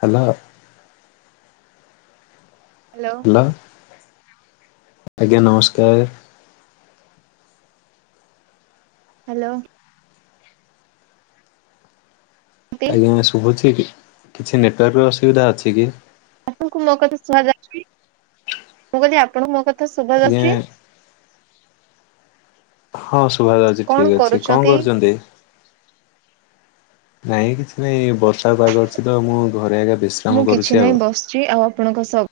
Hello. Hello [unintelligible] ଆଜ୍ଞା ନମସ୍କାର୍। Hello. ନ୍ତି ଆଜ୍ଞା ଶୁଭୁଚି କି କିଛି ନେଟୱାର୍କର ଅସୁବିଧା ଅଛି କି? ଆପଣଙ୍କୁ ମୋ କଥା ଶୁହାଯାଉଚି। ମୁଁ କଇଲି ଆପଣଙ୍କୁ ମୋ କଥ୍ କେତେ ଆଜ୍ଞା ଶୁଣାଯାଉଚି। ହଁ ଶୁଣାଯାଉଚି କଣ ଠିକ୍ ଅଛି କଁ କରୁଛନ୍ତି? କରୁଚନ୍ତି? ନାଇଁ କିଛି ନାଇଁ ବର୍ଷା ପାଗ ଅଛି ତ ମୁଁ ଘରେ ଆଜ୍ଞା ବେଶୀ ମୁଁ କିଛି ନାହିଁ ବସିଚି ଆଉ ଆପଣଙ୍କ ସହ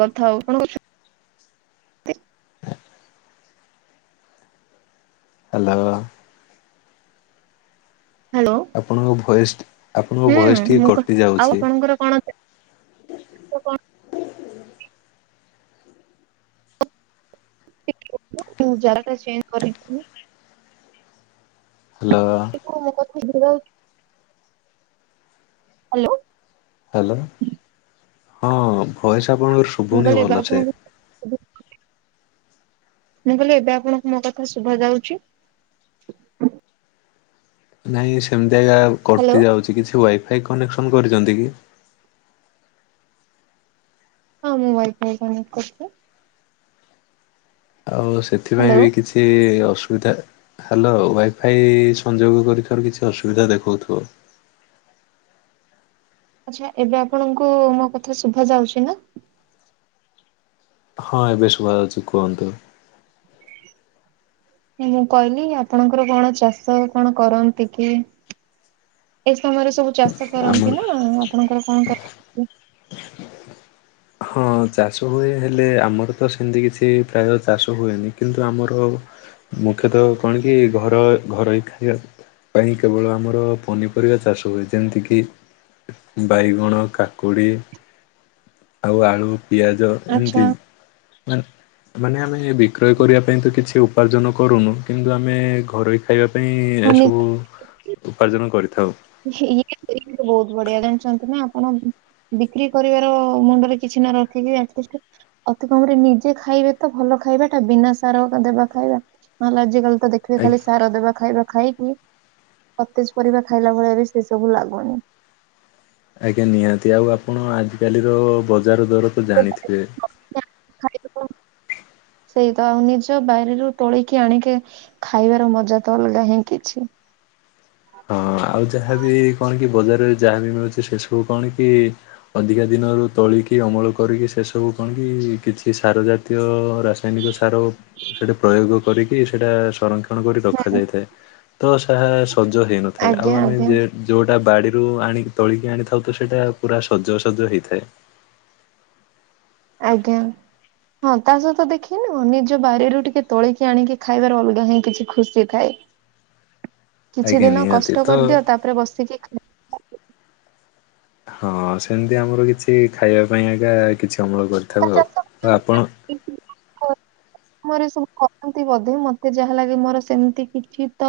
କଥା ହଉ [unintelligible] କଣ ତ? ହ୍ଯାଲୋ। ହ୍ୟାଲୋ। ଆପଣଙ୍କ ଭଏସ୍ ଆପଣଙ୍କ ଭଏସ୍ ହୁଁ ଟିକିଏ ମୁଁ କ କଟିଯାଉଚି। [unintelligible] କଣ [unintelligible] ହ୍ୟାଲୋ। [unintelligible] ହ୍ୟାଲୋ। ହ୍ୟାଲୋ ହଁ ଭଏସ୍ ଆପଣଙ୍କ ଶୁ ମୁଁ [unintelligible] ଆପଣଙ୍କୁ ମୁଁ କହିଲି ଏବେ ଆପଣଙ୍କୁ ମୋ କଥା ଶୁଭାଯାଉଚି? ନାଇଁ ସେମିତି ଆଜ୍ଞା ହ୍ୟାଲୋ କଟି ଯାଉଚି କିଛି ୱାଇଫାଇ କନେକ୍ସନ କରିଚନ୍ତି କି? ହଁ ମୁଁ ୱାଇଫାଇ କନେକ୍ଟ କରିଚି। ଆଉ ସେଥିପାଇଁ ହ୍ୟାଲୋ ବି କିଛି ଅସୁବିଧା। ହ୍ୟାଲୋ ୱାଇଫାଇ ସଂଯୋଗ କରିଥିବାରୁ କିଛି ଅସୁବିଧା ଦେଖଉଥିବ। ଆଚ୍ଛା ଏବେ ଆପଣଙ୍କୁ ମୋ କଥା ଶୁଭାଯାଉଛି ନା? ହଁ ଏବେ ଶୁଭାଯାଉଚି କୁହନ୍ତୁ? ମୁଁ କହିଲି ଆପଣଙ୍କର କଣ ଚାଷ କଣ କରନ୍ତି କି? ଏ ସମୟରେ ସବୁ ଚାଷ ଆମର କରନ୍ତି ନା ଆପଣଙ୍କର କଣ କର୍ ହଁ ଚାଷ ହୁଏ ହେଲେ ଆମର ତ ସେମ୍ତି କିଛି ପ୍ରାୟ ଚାଷ ହୁଏନି କିନ୍ତୁ ଆମର ମୁଖ୍ୟତଃ କଣ କି ଘର ଘରୋଇ ଖାଇବା ପାଇଁ କେବଳ ଆମର ପନିପରିବା ଚାଷ ହୁଏ। ଯେମ୍ତି କିି ବାଇଗଣ, କାକୁଡି ଆଉ ଆଳୁ, ପିଆଜ ଏମ୍ତି ଆଚ୍ଛା ମାନେ ମାନେ ଆମେ ବିକ୍ରୟ କରିବା ପାଇଁ ତ କିଛି ଉପାର୍ଜନ କରୁନୁ କିନ୍ତୁ ଆମେ ଘରୋଇ ଖାଇବା ପାଇଁ ମାନେ ଏସବୁ ଉପାର୍ଜନ କରିଥାଉ। ଇଏଇଏ ବହୁତ ବଢିଆ ଜାଣିଚନ୍ତି ନା ଆପଣ ବିକ୍ରି କରିବାର ମୁଣ୍ଡରେ କିଛି ନ ରଖିକି [unintelligible] ଅତି କମରେ ନିଜେ ଖାଇବେ ତ ଭଲ ଖାଇବାଟା ବିନା ସାର ଦେବା ଖାଇବା। ହଁ ଲୋ ଆଜିକାଲିତ ଦେଖ୍ ପଥିବେ ଖାଲି ସାର ଦେବା ଖାଇବା ଖାଇକି, ସତେଜ ପରିବା ଖାଇଲା ଭଳିଆ ବି ସେ ସବୁ ଲାଗୁନି। ଆଜ୍ଞା ନିହାତି, ଆଉ ଆପଣ ଆଜି କାଲିର ବଜାର ଦର ତ ଜାଣିଥିବେ ସେଇତ, ଆଉ ନିଜ ବାରିରୁ ତୋଳକି ଆଣିକି ଖାଇବାର ମଜା ତ ଅଲ୍ ଗା ହିଁ କିଛି। ହଁ ଆଉ ଯାହାବି କଣ କି ବଜାରରେ ଯାହାବି ମିଳୁଚି ସେ ସବୁ କଣ କି ଅଧିକା ଦିନରୁ ତୋଳିକି ଅମଳ କରିକି ସେସବୁ କଣ୍ କି କିଛି ସାର ଜାତ୍ ତୀୟ, ରାସାୟନିକ ସାର ସେଟା ପ୍ରୟୋଗ କରିକି, ସେଟା ସର୍ ସଂରକ୍ଷଣ କରି ହୁଁ। ରଖାଯାଇଥାଏ, ତ ତାହା ସଜ ହେଇ ନଥାଏ, ଆଉ ଆଜ୍ଞା ଆମେ ଆଜ୍ଞା ଯେ ଯୋଉଟା ବାଡିରୁ ଆଣିକି ତୋଳିକି ଆଣିଥାଉ ତ ସେଇଟା ପୁରା ସଜସଜ ହେଇଥାଏ। ଆଜ୍ଞା। ହଁ ତା ସହିତ ଦେଖିନୁ, ନିଜ ବାରିରୁ ଟିକେ ତୋଳିକି ଆଣିକି ଖାଇବାରେ ଅଲଗା ହିଁ କିଛି ଖୁସି ଥାଏ। [unintelligible] କିଛି ଦିନ ନିହାତି କଷ୍ଟ ତ କରିଦିଅ, ତାପରେ ବସିକି ଖା ହଁ ସେମିତି ଆମର କିଛି ଖାଇବା ପାଇଁ ଆଜ୍ଞା କିଛି ଅମଳ ଲଙ୍କା କରିଥାଉ ଆଉ, ଚାଷ ଆଉ ଆପଣ ମୋର ସବୁ କରନ୍ତି ବୋଧେ, ମତେ ଯାହା ଲାଗେ ମୋର ସେମିତି କିଛି ତ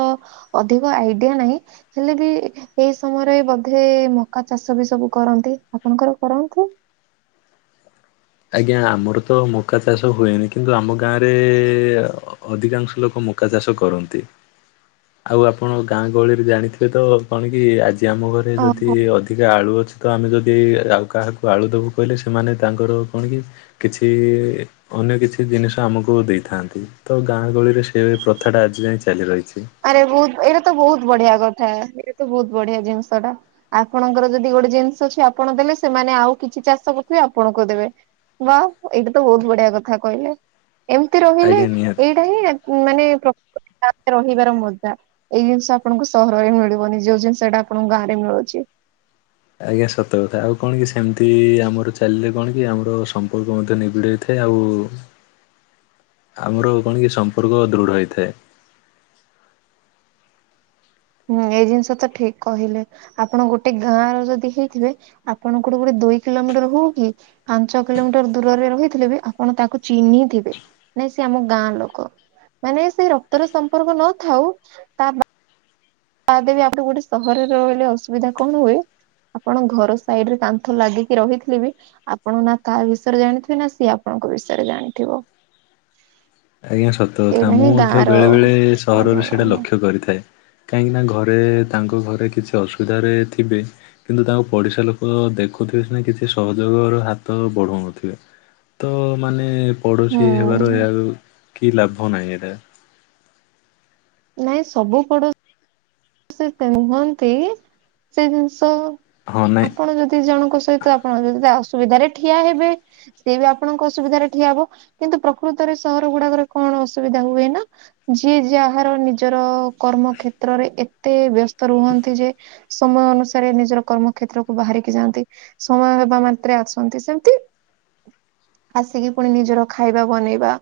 ଅଧିକ ଆଇଡିଆ ନାହିଁ, ହେଲେ ବି ସେଇ ସମୟରେ ବୋଧେ ମକା ଚାଷ ବି ସବୁ କରନ୍ତି, ଆପଣଙ୍କର କରନ୍ତୁ? ଆଜ୍ଞା ଆମର ତ ମକା ଚାଷ ହୁଏନି କିନ୍ତୁ ଆମ ଗାଁରେ ଏ ଏ ଅଧିକାଂଶ ଲୋକ ମକା ଚାଷ କରନ୍ତି। ଆଉ ଆପଣ ଗାଁ ଗହଳିରେ ଜାଣିଥିବେ ତ କଣ କି? ଆଜି ଆମ ଘରେ ରେ ଯଦି ଓହୋ ଅଧିକା ଆଳୁ ଅଛି ତ, ଆମେ ଯଦି ଆଉ କାହାକୁ ଆଳୁ ଦେବୁ କହିଲେ ସେମାନେ ତାଙ୍କର କଣ କି କିଛି ଇ ଅନ୍ୟ କିଛି ଜିନିଷ ଆମକୁ ଦେଇଥାନ୍ତି, ତ ଗାଁ ଗହଳିରେ ସେ ପ୍ରଥାଟା ଆଜି ଯାଏଁ ଚାଲି ରହିଛି। ଆରେ ବହୁତ୍, ଏଇଟା ତ ବହୁତ୍ ବଢିଆ କଥା, ଏଇଟା ତ ବହୁତ ବଢିଆ ଜିନିଷ ଟା। ଆପଣଙ୍କର ଯଦି ଗୋଟେ ଜିନିଷ ଅଛି ଆପଣ ଦେଲେ, ସେମାନେ ଆଉ କିଛି ଚାଷ କରଥିବେ ଆପଣଙ୍କୁ ଦେବେ। ୱାଓ, ଏଇଟା ତ ବହୁତ ବଢିଆ କଥା କହିଲେ। ଏମତି ରହିଲେ, ଆଜ୍ଞା ନିହାତି। ଏଇଟା ହିଁ ମାନେ [unintelligible] ରହିବାର ମଜା, ଏଇ ଜିନିଷ ଆପଣଙ୍କୁ ସହରରେ ମିଳିବନି, ଯୋଉ ଜିନିଷ ଏଇଟା ଆପଣଙ୍କ ଗାଁରେ ମିଳୁଚି। ଆଜ୍ଞା ସତ କଥା, ଆଉ କଣ କି, ସେମିତି ଆମର ଚାଲିଲେ କଣ କି ଆମର ସମ୍ପର୍କ ମଧ୍ୟ ନିବିଡ଼ଥାଏ ଆଉ ଆମର କଣ କି ସମ୍ପର୍କ ଦୃଢ ହେଇଥାଏ। ହୁଁ, ଏଇ ଜିନିଷ ତ ଠିକ୍ କହିଲେ। ଆପଣ ଗୋଟେ ଗାଁ ର ଯଦି ହେଇଥିବେ, ଆପଣଙ୍କଠୁ ଗୋଟେ ଦୁଇ କିଲୋମିଟର ହଉ କି ପାଞ୍ଚ କିଲୋମିଟର ଦୂରରେ ରହିଥିଲେ ବି ଆପଣ ତାକୁ ଚିହ୍ନିଥିବେ। ନାଇଁ ସିଏ ଆମ ଗାଁ ଲୋକ, ମାନେ ସେ ରକ୍ତର ସମ୍ପର୍କ ନଥାଉ ତା ବା ବାଦେବି, ଆପରେ ଗୋଟେ ସହରରେ ରହିଲେ ଅସୁବିଧା କଣ ହୁଏ ଆପଣ ଘର ସାଇଡ୍ ରେ କାନ୍ଥ ଲାଗିକି ରହିଥିଲେ ବି ଆପଣ ନା କାହା ବିଷୟରେ ଜାଣିଥିବେ, ନା ସିଏ ଆପଣଙ୍କ ବିଷୟରେ ଜାଣିଥିବ? ଆଜ୍ଞା ସତ କଥା, ଏଇଟା ହିଁ ମୁଁ ମଧ୍ୟ ଗାଁ ର ବେଳେ ବେଳେ ହୁଁ ସହରରେ ସେଇଟା ଲକ୍ଷ୍ୟ କରିଥାଏ। କାହିଁକି ନା ଘରେ, ତାଙ୍କ ଘରେ କିଛି ଅସୁବିଧାରେ ଥିବେ କିନ୍ତୁ ତାଙ୍କୁ ପଡିଶା ଲୋକ ଦେଖୁଥିବେ ସିନା କିଛି ସହଯୋଗର ହାତ ବଢଉନଥିବେ। ତ ମାନେ ପଡୋଶୀ ହେବାର ଏହା କି ଲାଭ ନାହିଁ ଏଇଟା। ନାଇଁ ସବୁ ପଡୋ ସେ [unintelligible] ନୁହଁନ୍ତି, ସେ ଜିନିଷ୍ ହଁ ନାଇଁ ଆପଣ ଯଦି ଜଣଙ୍କ ସହିତ ଅପ୍ ଆପଣ ଯଦି ତା ଅସୁବିଧାରେ ଠିଆ ହେବେ ସିଏ ବି ଆପଣଙ୍କ ଅସୁବିଧାରେ ଠିଆ ହବ କିନ୍ତୁ ପ୍ରକୃତରେ ସହର ଗୁଡାକରେ କଣ ଅସୁବିଧା ହୁଏ ନା। ଯିଏ ଯାହାର ନିଜର କର୍ମ କ୍ଷେତ୍ରରେ ଏତେ ବ୍ୟସ୍ତ ରୁହନ୍ତି ଯେ ସମୟ ଅନୁସାରେ ନିଜର କର୍ମ କ୍ଷେତ୍ରକୁ ବାହାରିକି ଯାଆନ୍ତି। ସମୟ ହେବା ମାତ୍ରେ ଆସନ୍ତି ସେମିତି ଆସିକି ପୁଣି ନିଜର ଖାଇବା ବନେଇବା।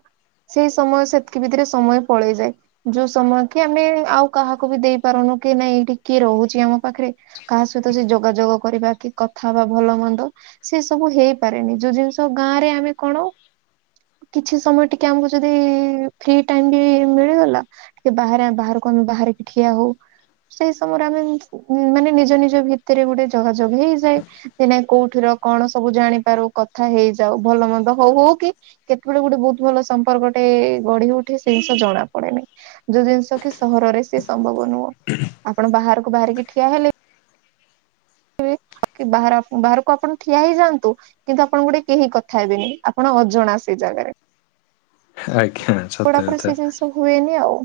ସେଇ ସମୟ ସେତିକି ଭିତରେ ସମୟ ପଳେଇଯାଏ ଯୋଉ ସମୟ କି ଆମେ ଆଉ କାହାକୁ ବି ଦେଇ ପାରୁନୁ କି ନାଇଁ ଏଇଠିକି କିଏ ରହୁଛି ଆମ ପାଖରେ। କାହା ସହିତ ସେ ଯୋଗାଯୋଗ କରିବା କି କଥା ହବା ଭଲ ମନ୍ଦ। ସେ ସବୁ ହେଇପାରେନି ଯୋଉ ଜିନିଷ ଗାଁ ରେ ଆମେ କଣ କିଛି ସମୟ ଟିକେ ଆମକୁ ଯଦି ଫି ଟାଇମ ବି ମିଳିଗଲା। ଟିକେ ବାହାରେ ବାହାରେ ବାହାର କିି ଠିଆ ହଉ। ସେଇ ସମୟରେ ଆମେ ମାନେ ନିଜ ନିଜ ଭିତରେ ଗୋଟେ ଯୋଗାଯୋଗ ହେଇଯାଏ। ସେ ନାଇଁ କୋଉଠିର କଣ ସବୁ ଜାଣିପାରୁ କଥା ହେଇଯାଉ ଭଲ ମନ୍ଦ ହଉ ହଉ କି କେତେବେଳେ ଗୋଟେ ବହୁତ ଭଲ ସମ୍ପର୍କଟେ ଗଢି ଉଠେ ସେ ଜିନିଷ ଜଣା ପଡେନି। ଯୋଉ ଜିନିଷ କି ସହରରେ ସିଏ ସମ୍ଭବ ନୁହଁ। ଆପଣ ବାହାରକୁ ବାହାରିକି ଠିଆ ହେଲେ [unintelligible] ବାହାରେ ବାହାରକୁ ଆପଣ ଠିଆ ହେଇ ଯାଆନ୍ତୁ। କିନ୍ତୁ ଆପଣ ଗୋଟେ କେହି କଥା ହେବେନି ଆପଣ ଅଜଣା ସେ ଜାଗାରେ। ଆଜ୍ଞା ସତ ପୋଡା [unintelligible] କଥା। ସେ ଜିନିଷ ହୁଏନି ଆଉ।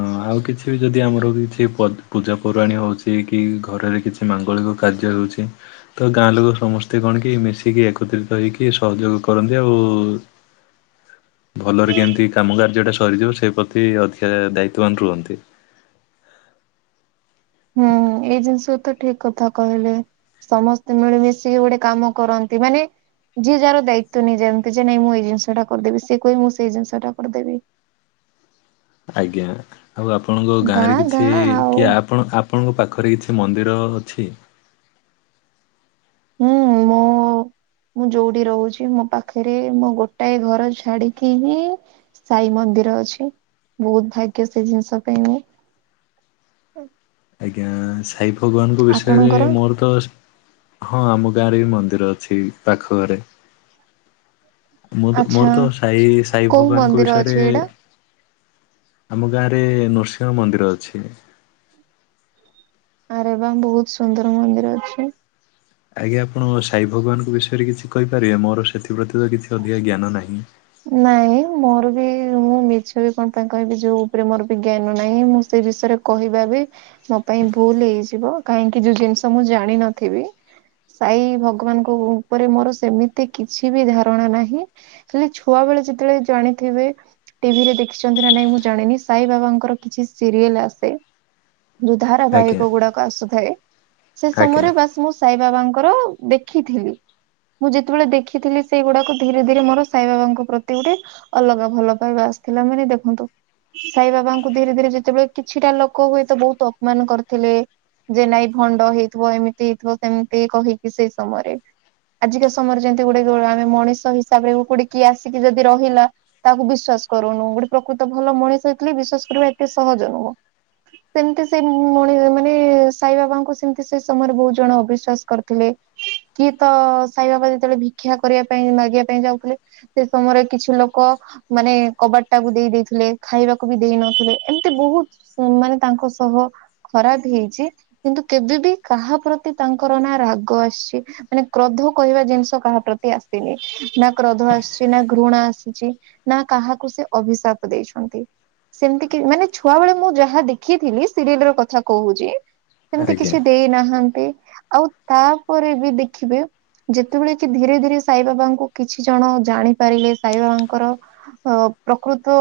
ହଁ ଆଉ କିଛି ବି ଯଦି ଆମର କିଛି ପ ପୂଜା ପର୍ବାଣୀ ହଉଛି କି ଘରେରେ କିଛି କି ମାଙ୍ଗଳିକ କାର୍ଯ୍ୟ ହେଉଛି। ତ ଗାଁ ଲୋକ ସମସ୍ତେ କଣ କି ମିଶିକି ଏକତ୍ରିତ ହେଇକି ସହଯୋଗ କରନ୍ତି ଆଉ। ଭଲରେ କେମିତି କାମ କାର୍ଯ୍ୟ ଟା ସରିଯିବ ସେ ପ୍ରତି ଅଧିକା ଦାୟିତ୍ବବାନ ରୁହନ୍ତି। ହୁଁ ଏଇ ଜିନିଷ ତ ଠିକ କଥା କହିଲେ। ସମସ୍ତେ ମିଳିମିଶିକି ଗୋଟେ କାମ କରନ୍ତି ମାନେ ଯିଏ ଯାର ଦାୟିତ୍ବ ନେଇଯାଏ ଯେମିତି ଯେ ନାଇ ମୁଁ ଏଇ ଜିନିଷଟା କରିଦେବି ସିଏ କହେ ମୁଁ ସେଇ ଜିନିଷଟା କରିଦେବି। ଆଜ୍ଞା ଆଉ ଆପଣଙ୍କ ଗାଁରେ ଗାଁ କିଛି ଗାଁ ଆଉ କିଏ ଆପଣ ଆ ଆପଣଙ୍କ ପାଖରେ କିଛି ମନ୍ଦିର ଅଛି? ହୁଁ ମୁଁ ମୁଁ ଯୋଉଠି ରହୁଛି ମୋ ପାଖରେ ମୋ ଗୋଟାଏ ଘର ଛାଡିକି ହିଁ ସାଇ ମନ୍ଦିର ଅଛି ବହୁତ ଭାଗ୍ୟ ସେ ଜିନିଷ ପାଇଁ ମୁଁ ଆଜ୍ଞା ସାଇ ଭଗବାନଙ୍କ ବିଷୟରେ ଆପଣଙ୍କର ମୋର ତ ହଁ ଆମ ଗାଁରେ ବି ମନ୍ଦିର ଅଛି ପାଖ ଘରେ। ମୁଁ ତ ଆଚ୍ଛା ମୋର ତ ସାଇ ସାଇ କୋଉ ଭଗବାନଙ୍କ ମନ୍ଦିର ଅଛି ବିଷୟରେ ଏଇଟା ଆମ ଗାଁ ରେ ନୃସିଂହ ମନ୍ଦିର ଅଛି। ଆରେ ବା ବହୁତ ସୁନ୍ଦର ମନ୍ଦିର ଅଛି। ଆଜ୍ଞା ଆପଣ ସାଇ ଭଗବାନଙ୍କ ବିଷୟରେ କିଛି କହିପାରିବେ ମୋର ସେଥିପ୍ରତି ତ କିଛି ଅଧିକା ଜ୍ଞାନ ନାହିଁ। ନାଇଁ ମୋର ବି ମୁଁ ମିଛରେ ବି କଣ ପାଇଁ କହିବି ଯୋଉ ଉପରେ ମୋର ବି ଜ୍ଞାନ ନାହିଁ ମୁଁ ସେ ବିଷୟରେ କହିବା ବି ମୋ ପାଇଁ ଭୁଲ ହେଇଯିବ କାହିଁକି ଯୋଉ ଜିନିଷ ମୁଁ ଜାଣିନଥିବି। ସାଇ ଭଗବାନଙ୍କ ଉପରେ ମୋର ସେମିତି କିଛି ବି ଧାରଣା ନାହିଁ ହେ ଛୁଆବେଳେ ଯେତେବେଳେ ଜାଣିଥିବେ ଟି ଭି ରେ ଦେଖିଛନ୍ତି ନା ନାଇଁ ମୁଁ ଜାଣିନି ସାଇ ବାବାଙ୍କର କିଛି ସିରିଏଲ ଆସେ। ଯୋଉ ଆଜ୍ଞା ଧାରାବାହିକ ଗୁଡାକ ଆସୁଥାଏ ସେ ଆଜ୍ଞା ସମୟରେ ବାସ୍ ମୁଁ ସାଇବାବାଙ୍କର ଦେଖିଥିଲି। ମୁଁ ଯେତେବେଳେ ଦେଖିଥିଲି ସେଇଗୁଡାକୁ ଧୀରେ ଧୀରେ ମୋର ସାଇବାଙ୍କୁ ପ୍ରତି ଗୋଟେ ଅଲଗା ଭଲ ପାଇବା ଆସିଥିଲା ମାନେ ଦେଖନ୍ତୁ। ସାଇ ବାବାଙ୍କୁ ଧୀରେ ଧୀରେ ଯେତେବେଳେ କିଛିଟା ଲୋକ ହୁଏ ତ ବହୁତ୍ ଅପମାନ କରିଥିଲେ। ଯେ ନାଇଁ ଭଣ୍ଡ ହେଇଥିବ ଏମିତି ହେଇଥିବ ସେମିତି କହିକି ସେଇ ସମୟରେ। ଆଜିକା ସମୟରେ ଯେମିତି ଗୋଟେ ଆମେ ମଣିଷ ହିସାବରେ କୋଉଟେ କିଏ ଆସିକି ଯଦି ରହିଲା ତାହାକୁ ବିଶ୍ୱାସ କରୁନୁ ଗୋଟେ ପ୍ରକୃତ ଭଲ ମଣିଷ ହେଇଥିଲେ ବିଶ୍ଵାସ କରିବା ଏତେ ସହଜ ନୁହଁ। ସେମିତି ସେଇ ମଣି ମାନେ ସାଇ ବାବାଙ୍କୁ ସେମତି ସେ ସମୟରେ ବହୁତ ଜଣ ଅବିଶ୍ଵାସ କରିଥିଲେ। କିଏ ତ ସାଇବାବା ଯେତେବେଳେ ଭିକ୍ଷା କରିବା ପାଇଁ ମାଗିବା ପାଇଁ ଯାଉଥିଲେ। ସେ ସମୟରେ କିଛି ଲୋକ ମାନେ କବାଟ ଟାକୁ ଦେଇ ଦେଇେ ଦେଇଥିଲେ ଖାଇବାକୁ ବି ଦେଇ ନଥିଲେ ଏମିତି ବହୁତ୍ ସେ ମାନେ ତାଙ୍କ ସହ ଖରାପ ହେଇଛି। କିନ୍ତୁ କେବେ ବିି କାହା ପ୍ରତି ତାଙ୍କର ନା ରାଗ ଆସିଛି ମାନେ କ୍ରୋଧ କହିବା ଜିନିଷ କାହା ପ୍ରତି ଆସିନି ନା କ୍ରୋଧ ଆସ ନା ଘୃଣା ଆସିଛି ନା କାହାକୁ ସେ ଅଭିଶାପ ଦେଇଛନ୍ତି। ସେମିତି କି ମାନେ ଛୁଆ ବେଳେ ମୁଁ ଯାହା ଦେଖିଥିଲି ସିରିଏଲ ର କଥା କହୁଛି। ସେମିତି ଆଜ୍ଞା କିଛି ଦେଇନାହାନ୍ତି ଆଉ ତାପରେ ବି ଦେଖିବେ ଯେତେବେଳେ କି ଧୀରେ ଧୀରେ ସାଇ ବାବାଙ୍କୁ କିଛି ଜଣ ଜାଣି ପାରିଲେ ସାଇ ବାବାଙ୍କର ହ ପ୍ରକୃତ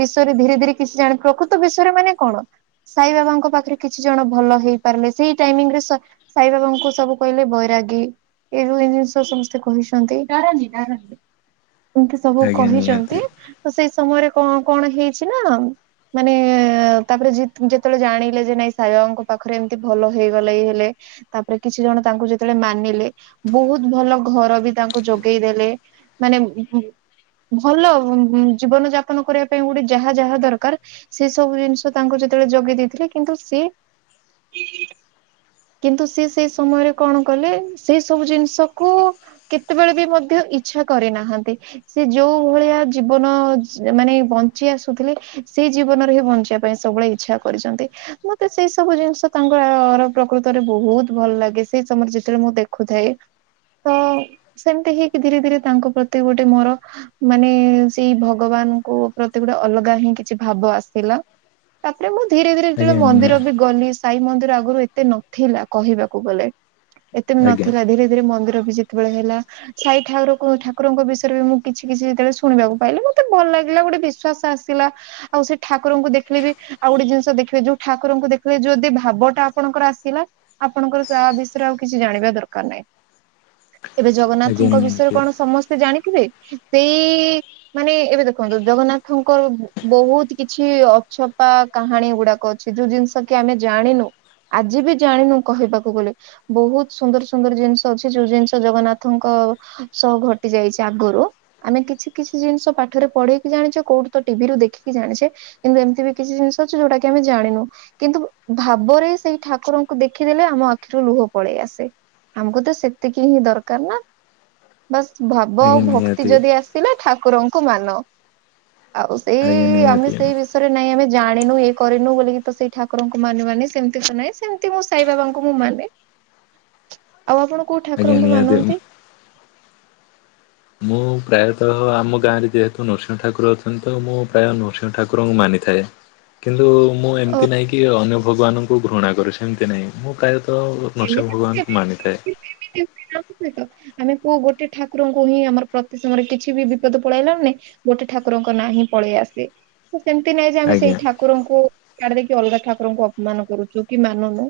ବିଷୟରେ ଧୀରେ ଧୀରେ କିଛି ଜାଣି ପ୍ରକୃତ ବିଷୟରେ ମାନେ କଣ ସାଇ ବାବାଙ୍କ ପାଖରେ କିଛି ଜଣ ଭଲ ହେଇପାରିଲେ ସେଇ ଟାଇମିଂ ରେ ସ ସାଇ ବାବାଙ୍କୁ ସବୁ କହିଲେ ବୈରଗୀ। ଏଇ ଯୋଉ ଏଇ ଜିନିଷ ସମସ୍ତେ କହିଛନ୍ତିୀ ଏଇଟା ନିରାଟ ସତ୍ୟ। ଏମିତି ସବୁ ଆଜ୍ଞା କହିଛନ୍ତି ନିହାତି। ତ ସେଇ ସମୟରେ କଣ କଣ ହେଇଛି ନା ମାନେ ତାପରେ ଯେତେବେଳେ ଜାଣିଲେ ଯେ ନାଇଁ ସାଇବାଙ୍କ ପାଖରେ ଏମିତି ଭଲ ହେଇଗଲେ ଇଏ ହେଲେ। ତାପରେ କିଛି ଜଣ ତାଙ୍କୁ ଯେତେବେଳେ ମାନିଲେ ବହୁତ୍ ଭଲ ଘର ବି ତାଙ୍କୁ ଯୋଗେଇ ଦେଲେ ମାନେ ଭଲ ଜୀବନ ଯାପନ କରିବା ପାଇଁ ଗୋଟେ ଯାହା ଯାହା ଦରକାର ସେ ସବୁ ଜିନିଷ ତାଙ୍କୁ ଯେତେବେଳେ ଜୋଗେଇ ଦେଇଥିଲେ କିନ୍ତୁ ସିଏ କିନ୍ତୁ ସେ ସେଇ ସମୟରେ କଣ କଲେ ସେଇ ସବୁ ଜିନିଷକୁ କେତେବେଳେ ବି ମଧ୍ୟ ଇଛା କରିନାହାନ୍ତି। ସେ ଯୋଉ ଭଳିଆ ଜୀବନ ମାନେ ବଞ୍ଚି ଆସୁଥିଲେ ସେଇ ଜୀବନରେ ହିଁ ବଞ୍ଚିବା ପାଇଁ ସବୁବେଳେ ଇଚ୍ଛା କରିଛନ୍ତି। ମତେ ସେଇ ସବୁ ଜିନିଷ ତାଙ୍କର ପ୍ରକୃତରେ ବହୁତ ଭଲ ଲାଗେ ସେଇ ସମୟରେ ଯେତେବେଳେ ମୁଁ ଦେଖୁଥାଏ। ତ ସେମିତି ହେଇକି ଧୀରେ ଧୀରେ ତାଙ୍କ ପ୍ରତି ଗୋଟେ ମୋର ମାନେ ସେଇ ଭଗବାନଙ୍କ ପ୍ରତି ଗୋଟେ ଅଲଗା ହିଁ କିଛି ଭାବ ଆସିଥିଲା। ତାପରେ ମୁଁ ଧୀରେ ଧୀରେ ଆଜ୍ଞା ଯେତେବେଳେ ନିହା ମନ୍ଦିର ବି ଗଲି ସେ ସାଇ ମନ୍ଦିର ଆଗରୁ ଏତେ ନଥିଲା କହିବାକୁ ଗଲେ ଏତେ ବି ଆଜ୍ଞା ନଥିଲା ଧୀରେ ଧୀରେ ମନ୍ଦିର ବି ଯେ ସେତେବେଳେ ହେଲା ସାଇଠାକୁର ଠାକୁରଙ୍କ ବିସ ମୁଁ କିଛି କିଛି ଯେତେବେଳେ ଶୁଣିବାକୁ ପାଇଲି ମତେ ଭଲ ଲାଗିଲା ଗୋଟେ ବିଶ୍ୱାସ ଆସିଲା ଆଉ ସେ ଠାକୁରଙ୍କୁ ଦେଖିଲେ ବି ଆଉ ଗୋଟେ ଜିନିଷ ଦେଖିବେ ଯୋଉ ଠାକୁରଙ୍କୁ ଦେଖିଲେ ଯଦି ଭାବଟା ଆପଣଙ୍କର ଆସିଲା ଆପଣଙ୍କର ତାହା ବିଷୟରେ ଆଉ କିଛି ଜାଣିବା ଦରକାର ନାହିଁ। ଏବେ ଆଜ୍ଞା ଜଗନ୍ନାଥଙ୍କ ବିଷୟରେ ନିହାତି କଣ ସମସ୍ତେ ଜାଣିଥିବେ ସେଇ ମାନେ ଏବେ ଦେଖନ୍ତୁ ଜଗନ୍ନାଥଙ୍କର ବହୁତ କିଛି ଅଛପା କାହାଣୀ ଗୁଡାକ ଅଛି ଯୋଉ ଜିନିଷ କି ଆମେ ଜାଣିନୁ ଆଜି ବି ଜାଣିନୁ କହିବାକୁ ଗଲେ। ବହୁତ୍ ସୁନ୍ଦର ସୁନ୍ଦର ଜିନିଷ ଅଛି ଯୋଉ ଜିନିଷ ଜଗନ୍ନାଥଙ୍କ ସହ ଘଟି ଯାଇଛି। ଆଗରୁ ଆମେ କିଛି କିଛି ଜିନିଷ ପାଠରେ ପଢେଇକି ଜାଣିଛେ କୋଉଠୁ ତ ଟିଭିରୁୁ ଦେଖିକି ଜାଣିଛେ। କିନ୍ତୁ ଏମିତି ବି କିଛି ଜିନିଷ ଅଛି ଯଉଟା କି ଆମେ ଜାଣିନୁ। କିନ୍ତୁ ଭାବରେ ସେଇ ଠାକୁରଙ୍କୁ ଦେଖିଦେଲେ ଆମ ଆଖିରୁ ଲୁହ ପଳେଇ ଆସେ। ଆମକୁ ତ ସେତିକି ହିଁ ଦରକାର ନା ବାସ୍ ଭ ଭାବ ଆଉ ଆଜ୍ଞା ଭକ୍ତି ନିହାତି ଯଦି ଆସିଲେ ଠାକୁରଙ୍କୁ ମାନ। ଆଉ ଆଜ୍ଞା ସେଇ ଆମେ ନିହାତି ସେଇ ବିଷ ତାପରେ ଜାଣିନୁ ଇ କରିନୁ ବୋଲିି କି ତ ସେଇ ଠାକୁରଙ୍କୁ ମାନ ମାନି ସେମିତି ତ ନାହିଁ ସେମିତି ମୁଁ ସାଇ ବାବାଙ୍କୁ ମୁଁ ମାନେ। [inaudible] ଆଉ ଆପଣ କୋଉ ଆଜ୍ଞା ଠାକୁରଙ୍କୁ ନିହାତି ମାନନ୍ତି? ମୁଁ ପ୍ରାୟତଃ ଆମ ଗାଁ ରେ ଯେହେତୁ ନୃସିଂହ ଠାକୁର ଅଛନ୍ତି ତ ମୁଁ ପ୍ରାୟ ନୃସିଂହ ଠାକୁରଙ୍କୁ ମାନିଥାଏ। କିନ୍ତୁ ମୁଁ ଓ ଏମିତି ନାହିଁ କି ଅନ୍ୟ ଭଗବାନଙ୍କୁ ଘୃଣା କରେ ସେମତି ନାହିଁ ମୁଁ ପ୍ରାୟତଃ ନୃସିଂହ ଏମିତି ଭଗବାନଙ୍କୁ ମାନିଥାଏ [unintelligible] ଆମେ କୁଉ ଗୋଟେ ଠାକୁରଙ୍କୁ ହିଁ ଆମର ପ୍ରତି ସମୟରେ କିଛିବି ବିପଦ ପଳେଇଆଇଲା ନା ମାନେ ଗୋଟେ ଠାକୁରଙ୍କ ନାଁ ହିଁ ପଳେଇ ଆସେ ସେମିତି ନାଇଁ ଯେ ଆମେ ସେଇ ଆଜ୍ଞା ଠାକୁ ଠାକୁରଙ୍କୁ ଆଡେ ଦେଇକି ଅଲଗା ଠାକୁରଙ୍କୁ ଅପମାନ କରୁଛୁ କି ମାନୁନୁ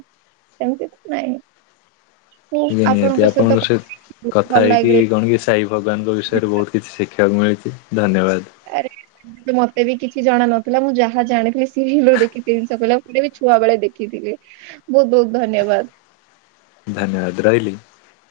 ଏମିତି ନାଇଁ। ନିହାତି ସହିତ ଆପଣଙ୍କ କଥା ଭଲ ସହି--କଥା ହେଇକି ଲାଗିଲା। କଣ କି ସାଇ ଭଗବାନଙ୍କ ବିଷୟରେ ବହୁତ କିଛି ଶିଖିବାକୁ ମିଳୁଛି ଧନ୍ୟବାଦ। ଆରେ ମତେ ବି କିଛି ଜଣା ନଥିଲା ମୁଁ ଯାହା ଜାଣିଥିଲି ସିରିଏଲ୍ ରୁ ଦେଖି ଜିନିଷ କଲା ମୋ ବି ଛୁଆବେଳେ ଦେଖିଥିଲି। ବହୁତ୍ ବହୁତ୍ ଧନ୍ୟବାଦ। ଧନ୍ୟବାଦ ରହିଲି।